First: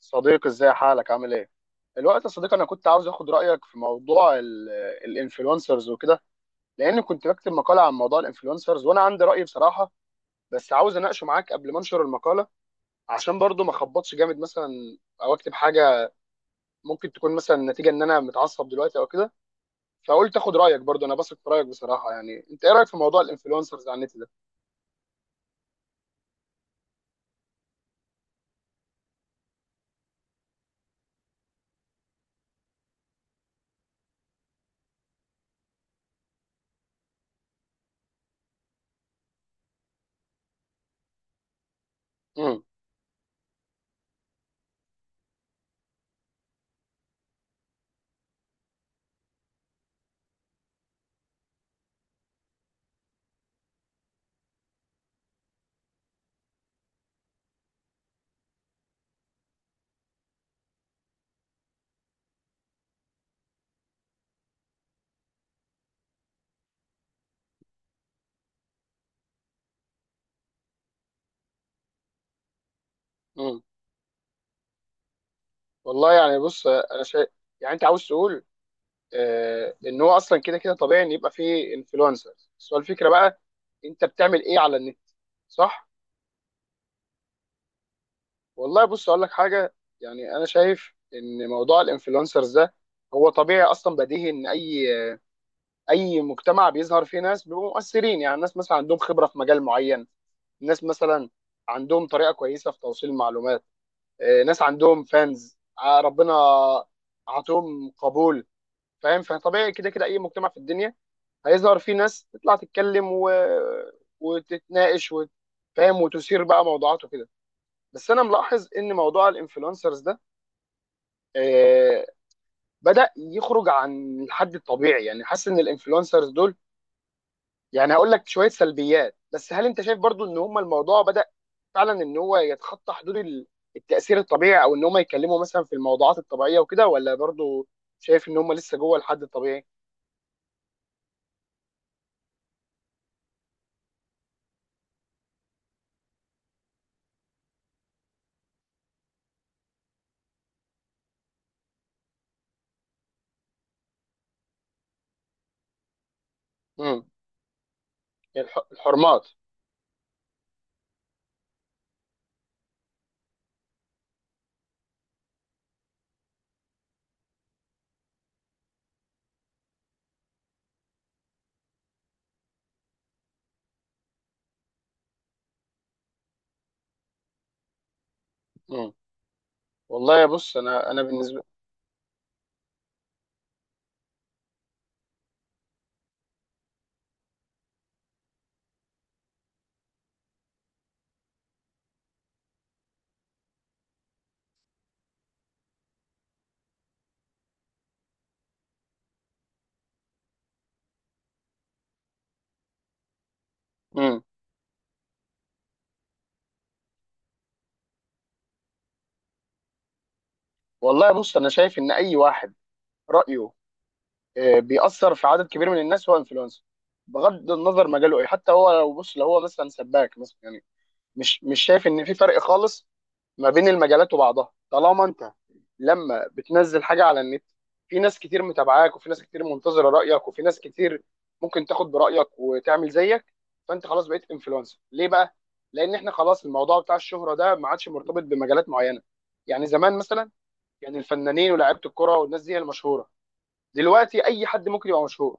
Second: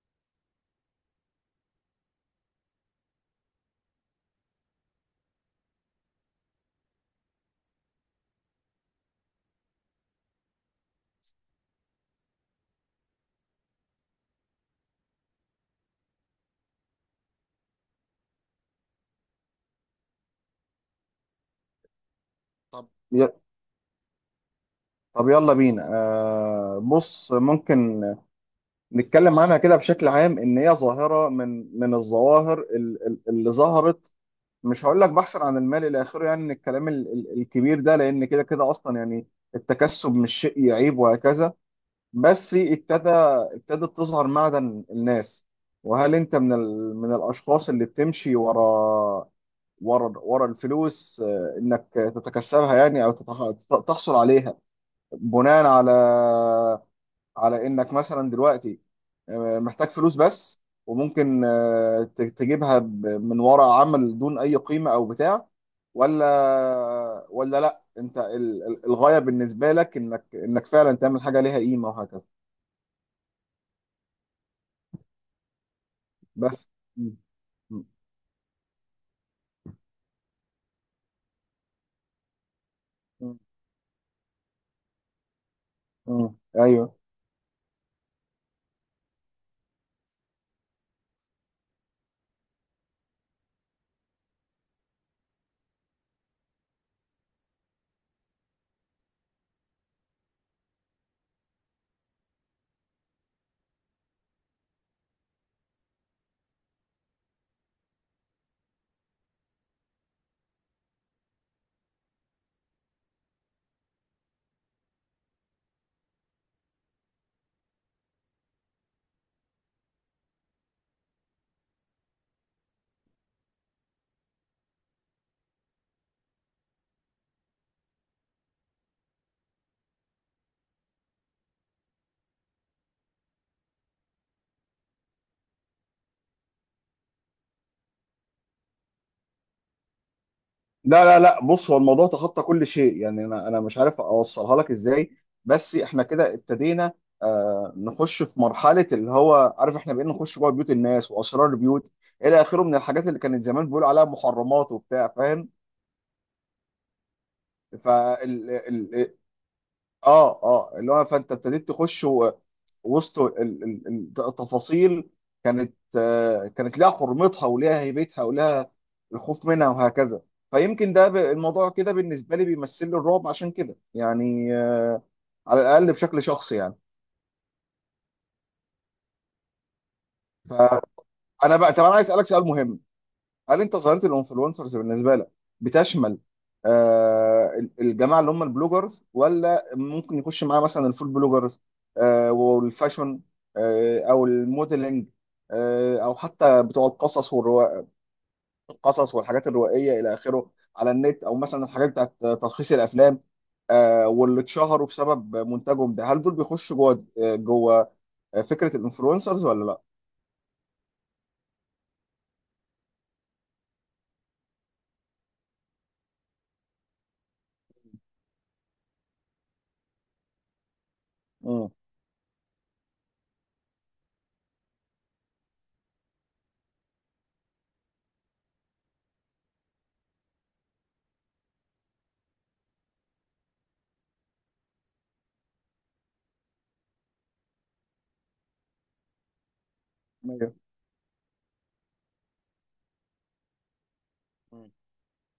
صديقي، ازاي حالك، عامل ايه؟ الوقت يا صديقي، انا كنت عاوز اخد رايك في موضوع الانفلونسرز وكده، لان كنت بكتب مقاله عن موضوع الانفلونسرز، وانا عندي راي بصراحه، بس عاوز اناقشه معاك قبل ما انشر المقاله، عشان برضو ما اخبطش جامد مثلا، او اكتب حاجه ممكن تكون مثلا نتيجه ان انا متعصب دلوقتي او كده. فقلت اخد رايك برضو، انا بثق في رايك بصراحه. يعني انت ايه رايك في موضوع ي- الانفلونسرز على النت ده؟ طب يلا بينا بص، ممكن نتكلم عنها كده بشكل عام، ان هي ظاهره من الظواهر اللي ظهرت. مش هقول لك بحثا عن المال الى اخره، يعني من الكلام الكبير ده. لان كده كده اصلا، يعني التكسب مش شيء يعيب وهكذا. بس امم، ابتدت تظهر معدن الناس. وهل انت من الاشخاص اللي بتمشي ورا الفلوس؟ انك تتكسبها، يعني او تحصل عليها بناء على انك مثلا دلوقتي محتاج فلوس بس، وممكن تجيبها من وراء عمل دون اي قيمة او بتاع، ولا لا، انت الغاية بالنسبة لك انك فعلا تعمل حاجة ليها قيمة وهكذا. امم. والله يعني، بص بس انا م- شايف، يعني م- انت عاوز تقول، ان هو اصلا كده كده طبيعي ان يبقى فيه انفلونسرز. بس هو الفكره م- بقى انت بتعمل ايه على النت، صح؟ ايوه. والله، بص اقول لك حاجه. يعني انا شايف ان موضوع الانفلونسرز ده هو طبيعي اصلا، بديهي ان اي اي مجتمع بيظهر فيه ناس بيبقوا مؤثرين. يعني الناس مثلا عندهم خبره في مجال معين، ناس مثلا عندهم طريقه كويسه في توصيل المعلومات، ناس عندهم فانز، ربنا عطوهم قبول، فاهم؟ فطبيعي كده كده اي مجتمع في الدنيا هيظهر فيه ناس تطلع تتكلم وتتناقش فاهم، وتثير بقى موضوعات وكده. بس انا ملاحظ ان موضوع الانفلونسرز ده آه بدأ يخرج عن الحد الطبيعي. يعني حاسس ان الانفلونسرز دول، يعني هقول لك شوية سلبيات، بس هل انت شايف برضو ان هم الموضوع بدأ فعلا ان هو يتخطى حدود التأثير الطبيعي، او ان هم يتكلموا مثلا في الموضوعات الطبيعية وكده، ولا برضو شايف ان هم لسه جوه الحد الطبيعي؟ لا لا لا، بص، هو الموضوع تخطى كل شيء، يعني انا مش عارف اوصلها لك ازاي. بس احنا كده ابتدينا نخش في مرحله اللي هو عارف، احنا بقينا نخش جوه بيوت الناس واسرار البيوت الى اخره، من الحاجات اللي كانت زمان بيقولوا عليها محرمات وبتاع، فاهم؟ امم. ف الحرمات. اه اللي هو، فانت ابتديت تخش وسط التفاصيل. كانت لها حرمتها ولها هيبتها ولها الخوف منها وهكذا. فيمكن ده، الموضوع كده بالنسبه لي بيمثل لي الرعب، عشان كده يعني، على الاقل بشكل شخصي يعني. امم. والله بص، انا فانا بالنسبة. بقى طب انا عايز اسالك سؤال مهم. هل انت ظاهره الانفلونسرز بالنسبه لك بتشمل الجماعه اللي هم البلوجرز، ولا ممكن يخش معاه مثلا الفود بلوجرز، والفاشن، او الموديلنج، او حتى بتوع القصص والحاجات الروائيه الى اخره على النت، او مثلا الحاجات بتاعت تلخيص الافلام، مم. واللي اتشهروا بسبب منتجهم ده؟ هل دول بيخشوا جوه فكره الانفلونسرز ولا لا؟ والله، بص انا شايف ان اي واحد رايه بيأثر في عدد كبير من الناس هو انفلونسر، بغض النظر مجاله ايه. حتى هو لو بص لو هو مثلا سباك مثلا، يعني مش امم شايف ان في فرق خالص ما بين المجالات وبعضها. طالما انت لما بتنزل حاجه على النت، في ناس كتير متابعاك، وفي ناس كتير منتظره رايك، وفي ناس كتير ممكن تاخد برايك وتعمل زيك، فانت خلاص بقيت انفلونسر. ليه بقى؟ لان احنا خلاص الموضوع بتاع الشهره ده ما عادش مرتبط بمجالات معينه. يعني زمان مثلا، يعني الفنانين ولاعيبه الكرة والناس دي هي المشهورة، دلوقتي أي حد ممكن يبقى مشهور.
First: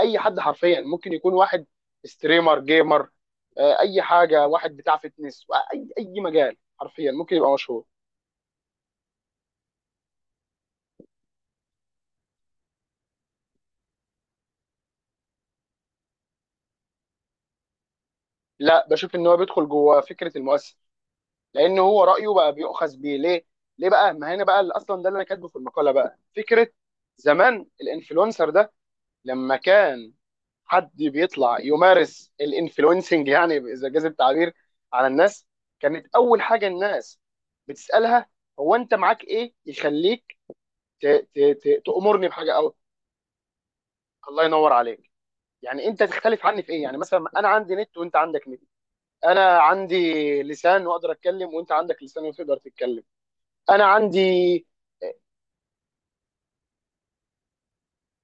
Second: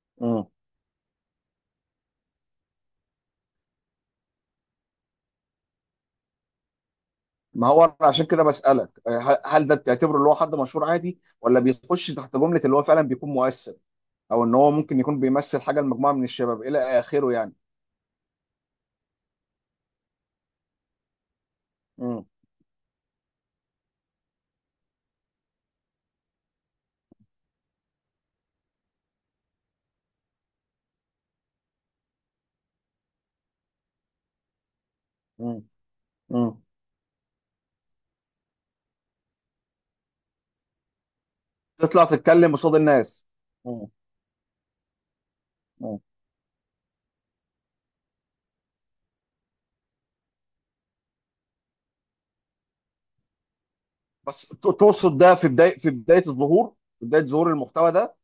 أي حد مم. حرفيا ممكن يكون واحد ستريمر، جيمر، أي حاجة، واحد بتاع فتنس، أي أي مجال حرفيا ممكن يبقى ما مشهور. هو أنا عشان كده بسألك، هل ده تعتبره اللي هو حد مشهور عادي، ولا بيخش تحت جملة اللي هو فعلا بيكون مؤثر، او ان هو ممكن يكون بيمثل حاجة لمجموعة من الشباب الى اخره يعني. لا، بشوف إن هو بيدخل جوه فكرة المؤثر، لأن هو مم. رأيه بقى بيؤخذ بيه. ليه؟ ليه بقى؟ ما هنا بقى اللي أصلا ده اللي أنا كاتبه في المقالة بقى فكرة. زمان الانفلونسر ده لما كان حد بيطلع يمارس الانفلونسنج، يعني اذا جاز التعبير، على الناس، مم. كانت اول مم. حاجه الناس بتسالها: هو انت معاك ايه يخليك ت- ت- تطلع تامرني تتكلم بحاجه؟ او قصاد الناس. مم. الله ينور عليك، يعني مم. انت تختلف عني في ايه؟ يعني مثلا انا عندي نت وانت عندك نت، انا عندي لسان واقدر اتكلم، وانت عندك لسان وتقدر تتكلم، انا بس عندي تقصد ده في بداية في بداية الظهور، في بداية ظهور المحتوى ده؟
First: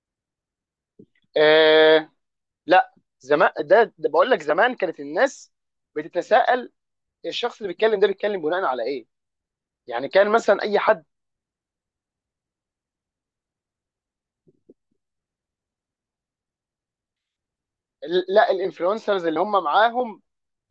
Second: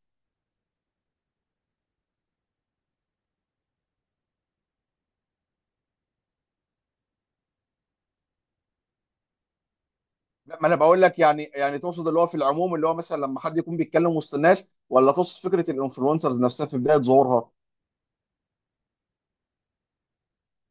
آه لا، زمان ده بقول لك، زمان كانت الناس بتتساءل الشخص اللي بيتكلم ده بيتكلم بناء على ايه. يعني كان لا، مثلا ما انا اي بقول حد، لك، يعني تقصد اللي هو في العموم، اللي هو مثلا لما حد يكون بيتكلم وسط الناس، ولا تقصد فكرة الانفلونسرز نفسها في بداية ظهورها؟ لا الانفلونسرز اللي هم معاهم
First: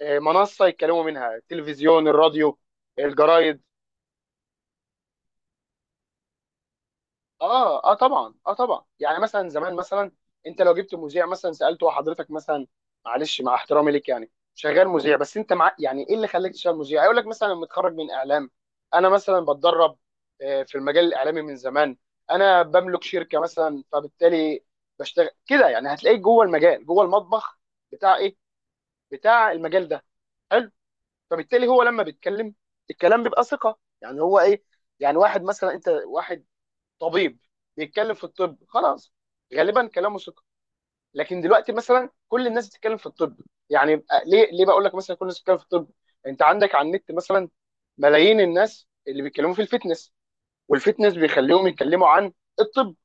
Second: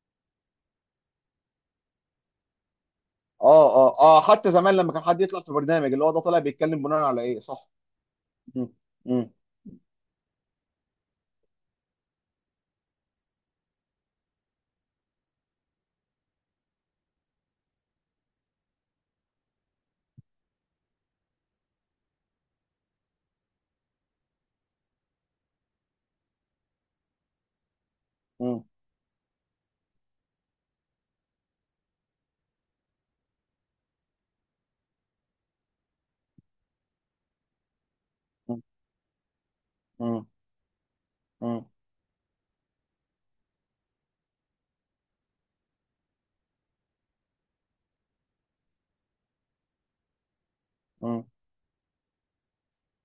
منصه يتكلموا منها: التلفزيون، الراديو، الجرايد. اه اه اه، حتى زمان لما كان حد يطلع في برنامج، اللي هو ده طالع بيتكلم بناء على ايه، صح؟ اه، اه، طبعا، اه، مم. طبعا. يعني مم. مثلا زمان مثلا انت لو جبت مذيع مثلا، سالته: حضرتك مثلا، معلش مع احترامي ليك، يعني شغال مذيع، بس انت مع، يعني، ايه اللي خلاك تشتغل مذيع؟ هيقول لك مثلا: متخرج من اعلام، انا مثلا بتدرب في المجال الاعلامي من زمان، انا بملك شركه مثلا، فبالتالي بشتغل كده. يعني هتلاقيك جوه المجال، جوه المطبخ بتاع ايه؟ مم. بتاع المجال ده. حلو. فبالتالي هو لما بيتكلم الكلام بيبقى ثقه. يعني هو ايه، يعني واحد مثلا انت واحد طبيب بيتكلم في الطب، مم. خلاص غالبا كلامه ثقه. لكن مم. دلوقتي مثلا كل الناس بتتكلم في الطب. يعني ليه بقول لك مثلا كل الناس بتتكلم في الطب. انت عندك على النت مثلا ملايين الناس اللي بيتكلموا في الفتنس، والفتنس مم. بيخليهم يتكلموا عن الطب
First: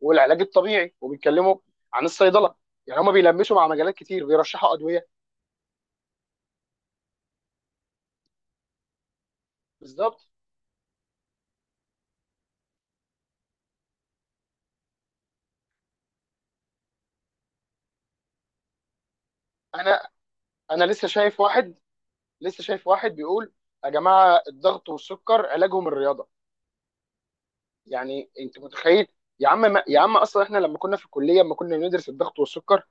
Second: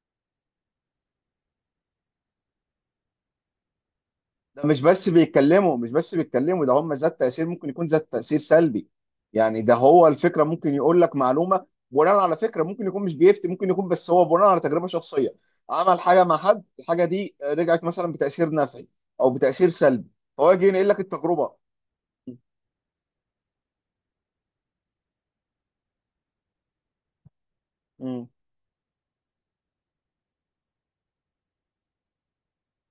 والعلاج الطبيعي، وبيتكلموا عن الصيدله. يعني هما بيلمسوا مع مجالات كتير، ده بيرشحوا ادويه. مش بس بيتكلموا، ده هم ذات تأثير، ممكن يكون ذات تأثير سلبي، يعني ده هو بالظبط. الفكرة. ممكن يقول لك معلومة بناء على فكرة، ممكن يكون مش بيفتي، ممكن يكون بس هو بناء على تجربة شخصية عمل حاجة مع حد، الحاجة دي رجعت مثلا بتأثير نفعي او بتأثير سلبي، انا فهو يجي انا ينقل لك لسه شايف التجربة. واحد، لسه شايف واحد بيقول: يا جماعه، الضغط والسكر علاجهم الرياضه. مم. يعني انت متخيل؟ يا عم، ما يا عم اصلا احنا لما كنا في الكليه، لما كنا بندرس الضغط والسكر،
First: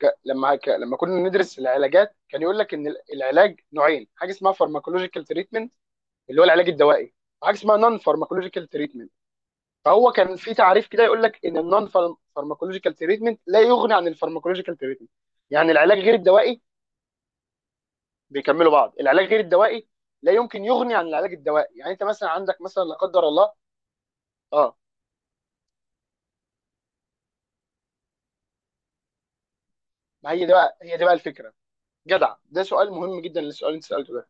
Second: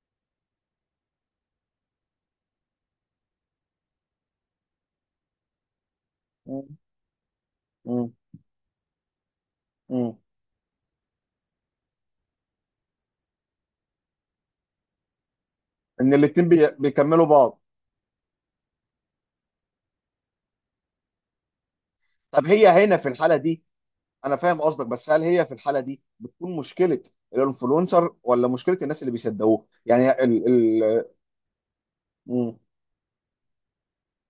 لما كنا ندرس العلاجات، كان يقول لك ان العلاج نوعين: حاجه اسمها فارماكولوجيكال تريتمنت، اللي هو العلاج مم. الدوائي، وحاجه اسمها نون مم. فارماكولوجيكال تريتمنت. فهو مم. كان في تعريف كده يقول لك ان النون فارماكولوجيكال تريتمنت لا يغني عن الفارماكولوجيكال تريتمنت، يعني العلاج ان غير الاتنين الدوائي بيكملوا بعض. بيكملوا بعض. العلاج غير الدوائي لا يمكن يغني عن العلاج الدوائي. يعني انت مثلا طب، عندك هي مثلا، لا هنا في قدر الحالة الله، دي انا فاهم اه. قصدك، بس هل هي في الحالة دي بتكون مشكلة الانفلونسر ولا مشكلة الناس اللي بيصدقوه، يعني ما هي ال دي بقى هي دي ال بقى الفكره. جدع، مم، ده سؤال مهم جدا، للسؤال اللي انت سالته ده.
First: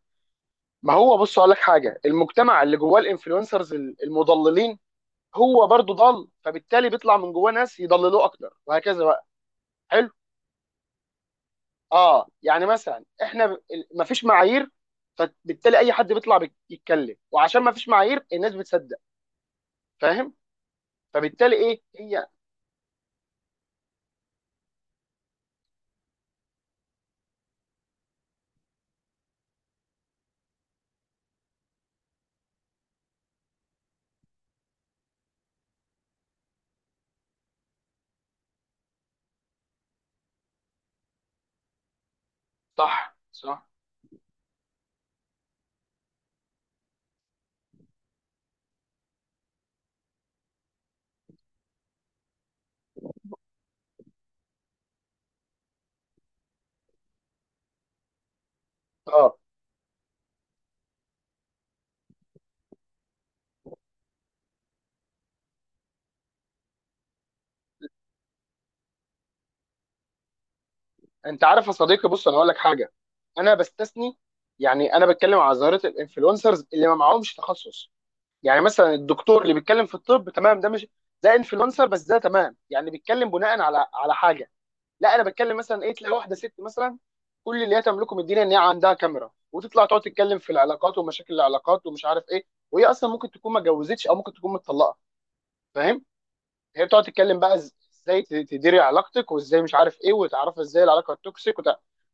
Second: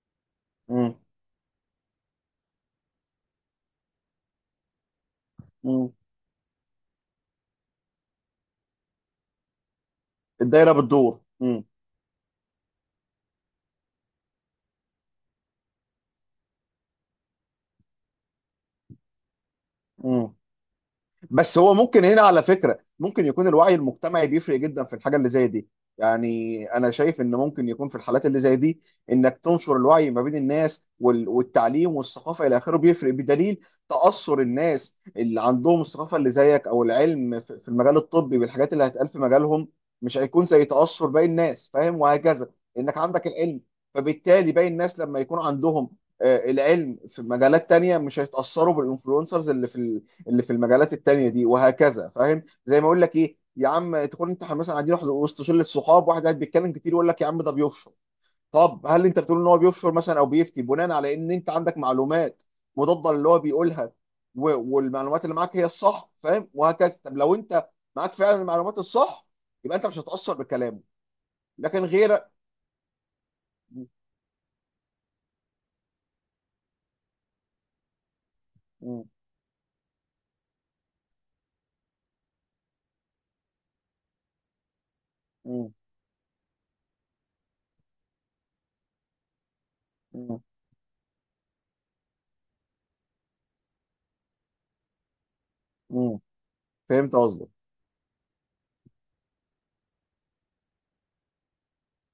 ما مم، هو، بص اقول لك حاجه، المجتمع اللي جواه الانفلونسرز المضللين هو مم. برضو ضال، فبالتالي بيطلع من جواه ناس يضللوه اكتر وهكذا بقى. حلو. الدايرة بتدور. مم، اه، يعني مثلا احنا مفيش معايير، فبالتالي اي حد بيطلع يتكلم، وعشان مفيش معايير الناس بتصدق، فاهم؟ مم. فبالتالي بس هو ايه ممكن هنا هي؟ على فكرة ممكن يكون الوعي المجتمعي بيفرق جدا في الحاجة اللي زي دي. يعني انا شايف ان ممكن يكون في الحالات اللي زي دي، انك تنشر الوعي ما بين الناس والتعليم والثقافة الى اخره بيفرق، بدليل تأثر الناس اللي عندهم الثقافة اللي زيك او العلم في المجال الطبي بالحاجات اللي هتقال في مجالهم، مش هيكون زي تأثر باقي الناس، فاهم؟ وهكذا. انك صح، عندك العلم، صح. فبالتالي باقي الناس لما يكون عندهم العلم في مجالات تانية مش هيتأثروا بالانفلونسرز اللي في المجالات التانية دي وهكذا، فاهم؟ زي ما اقول لك ايه يا عم، تكون انت مثلا قاعدين واحد وسط شله صحاب، واحد قاعد بيتكلم كتير يقول لك يا عم ده بيفشر. طب هل انت اه. بتقول ان هو بيفشر مثلا، او بيفتي بناء على ان انت عندك معلومات مضاده للي هو بيقولها، والمعلومات اللي معاك هي الصح، فاهم؟ وهكذا. طب لو انت معاك فعلا المعلومات الصح، يبقى انت مش هتأثر بكلامه، انت عارف يا لكن صديقي، بص غيرك. انا هقول لك حاجه، انا م- بستثني، يعني انا بتكلم على ظاهره الانفلونسرز اللي ما معهمش تخصص. يعني مثلا م- الدكتور اللي بيتكلم في الطب تمام، ده مش ده انفلونسر بس ده تمام، يعني بيتكلم بناء على على حاجه. لا، انا بتكلم م- مثلا ايه، تلاقي واحده ست مثلا كل اللي هي تملكه من الدنيا ان هي عندها كاميرا، وتطلع تقعد م- تتكلم في العلاقات ومشاكل العلاقات ومش عارف ايه، وهي اصلا ممكن تكون ما اتجوزتش او ممكن تكون متطلقه، فاهم؟ م. هي بتقعد فهمت تتكلم قصدك. بقى ازاي تديري علاقتك، وازاي مش عارف ايه، وتعرفي ازاي العلاقه التوكسيك،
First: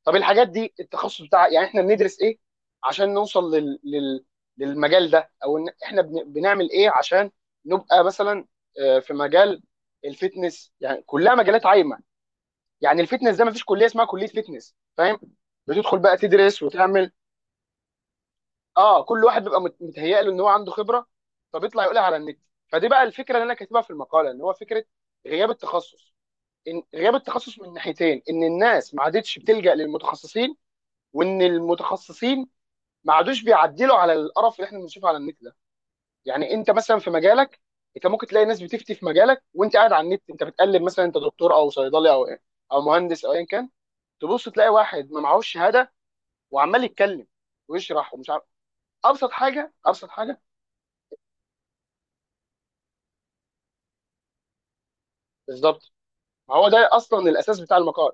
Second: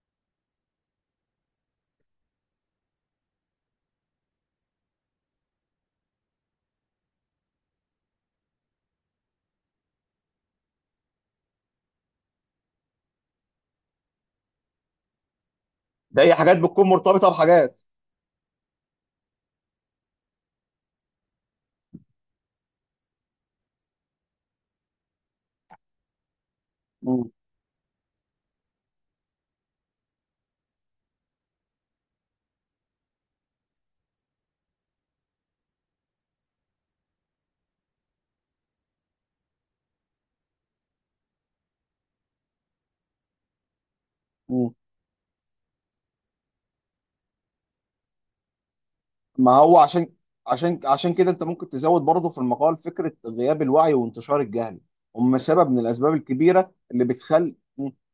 طب الحاجات دي التخصص بتاع، يعني احنا بندرس ايه عشان نوصل للمجال ده؟ او ان احنا بنعمل ايه عشان نبقى مثلا في مجال الفتنس؟ يعني كلها مجالات عايمه. يعني الفتنس ده ما فيش كليه اسمها كليه فتنس، فاهم؟ بتدخل بقى ده هي حاجات تدرس بتكون وتعمل، مرتبطه بحاجات. اه، كل واحد بيبقى متهيأ له ان هو عنده خبره، فبيطلع يقولها على النت. فدي بقى الفكره اللي انا كاتبها في المقاله، ان هو فكره غياب التخصص. إن غياب م- التخصص من ناحيتين: ان الناس ما عادتش بتلجأ للمتخصصين، وان المتخصصين ما عادوش بيعدلوا على القرف اللي احنا بنشوفه على النت ده. يعني انت مثلا في مجالك، انت ممكن تلاقي ناس بتفتي في مجالك، وانت قاعد على النت انت بتقلب، مثلا انت دكتور او صيدلي او ايه او مهندس او ايا كان، تبص تلاقي م. واحد ما معهوش شهاده وعمال يتكلم ويشرح ومش عارف. ابسط ما حاجه، هو عشان ابسط حاجه. كده انت ممكن تزود برضه في المقال فكره غياب الوعي وانتشار الجهل، هم سبب من بالظبط. الاسباب ما هو الكبيره ده اللي اصلا بتخلي. الاساس بتاع مم، المقال.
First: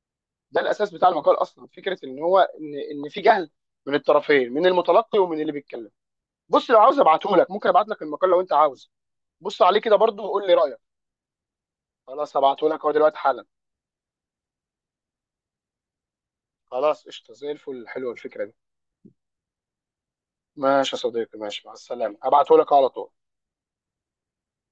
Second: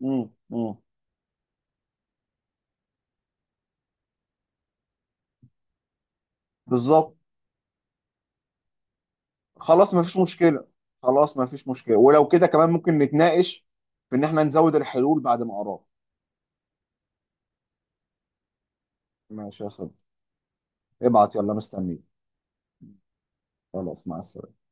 مم، ده مم. الاساس بتاع المقال اصلا، فكره ان هو ان في جهل من الطرفين، من المتلقي ومن اللي بيتكلم. بص، لو عاوز بالظبط. ابعته لك ممكن ابعت لك المقال لو انت عاوز، بص عليه خلاص كده ما فيش برضه وقول لي مشكله. رايك. خلاص ما فيش مشكله، ولو خلاص، كده هبعته كمان لك اهو ممكن دلوقتي حالا. نتناقش في ان احنا نزود الحلول بعد ما اراك. خلاص، قشطه زي الفل، حلوه الفكره دي. ماشي يا صديقي. ماشي يا ابعت صديقي، يلا، ماشي، مع مستنيك. السلامه، هبعته لك على طول. خلاص، مع السلامه.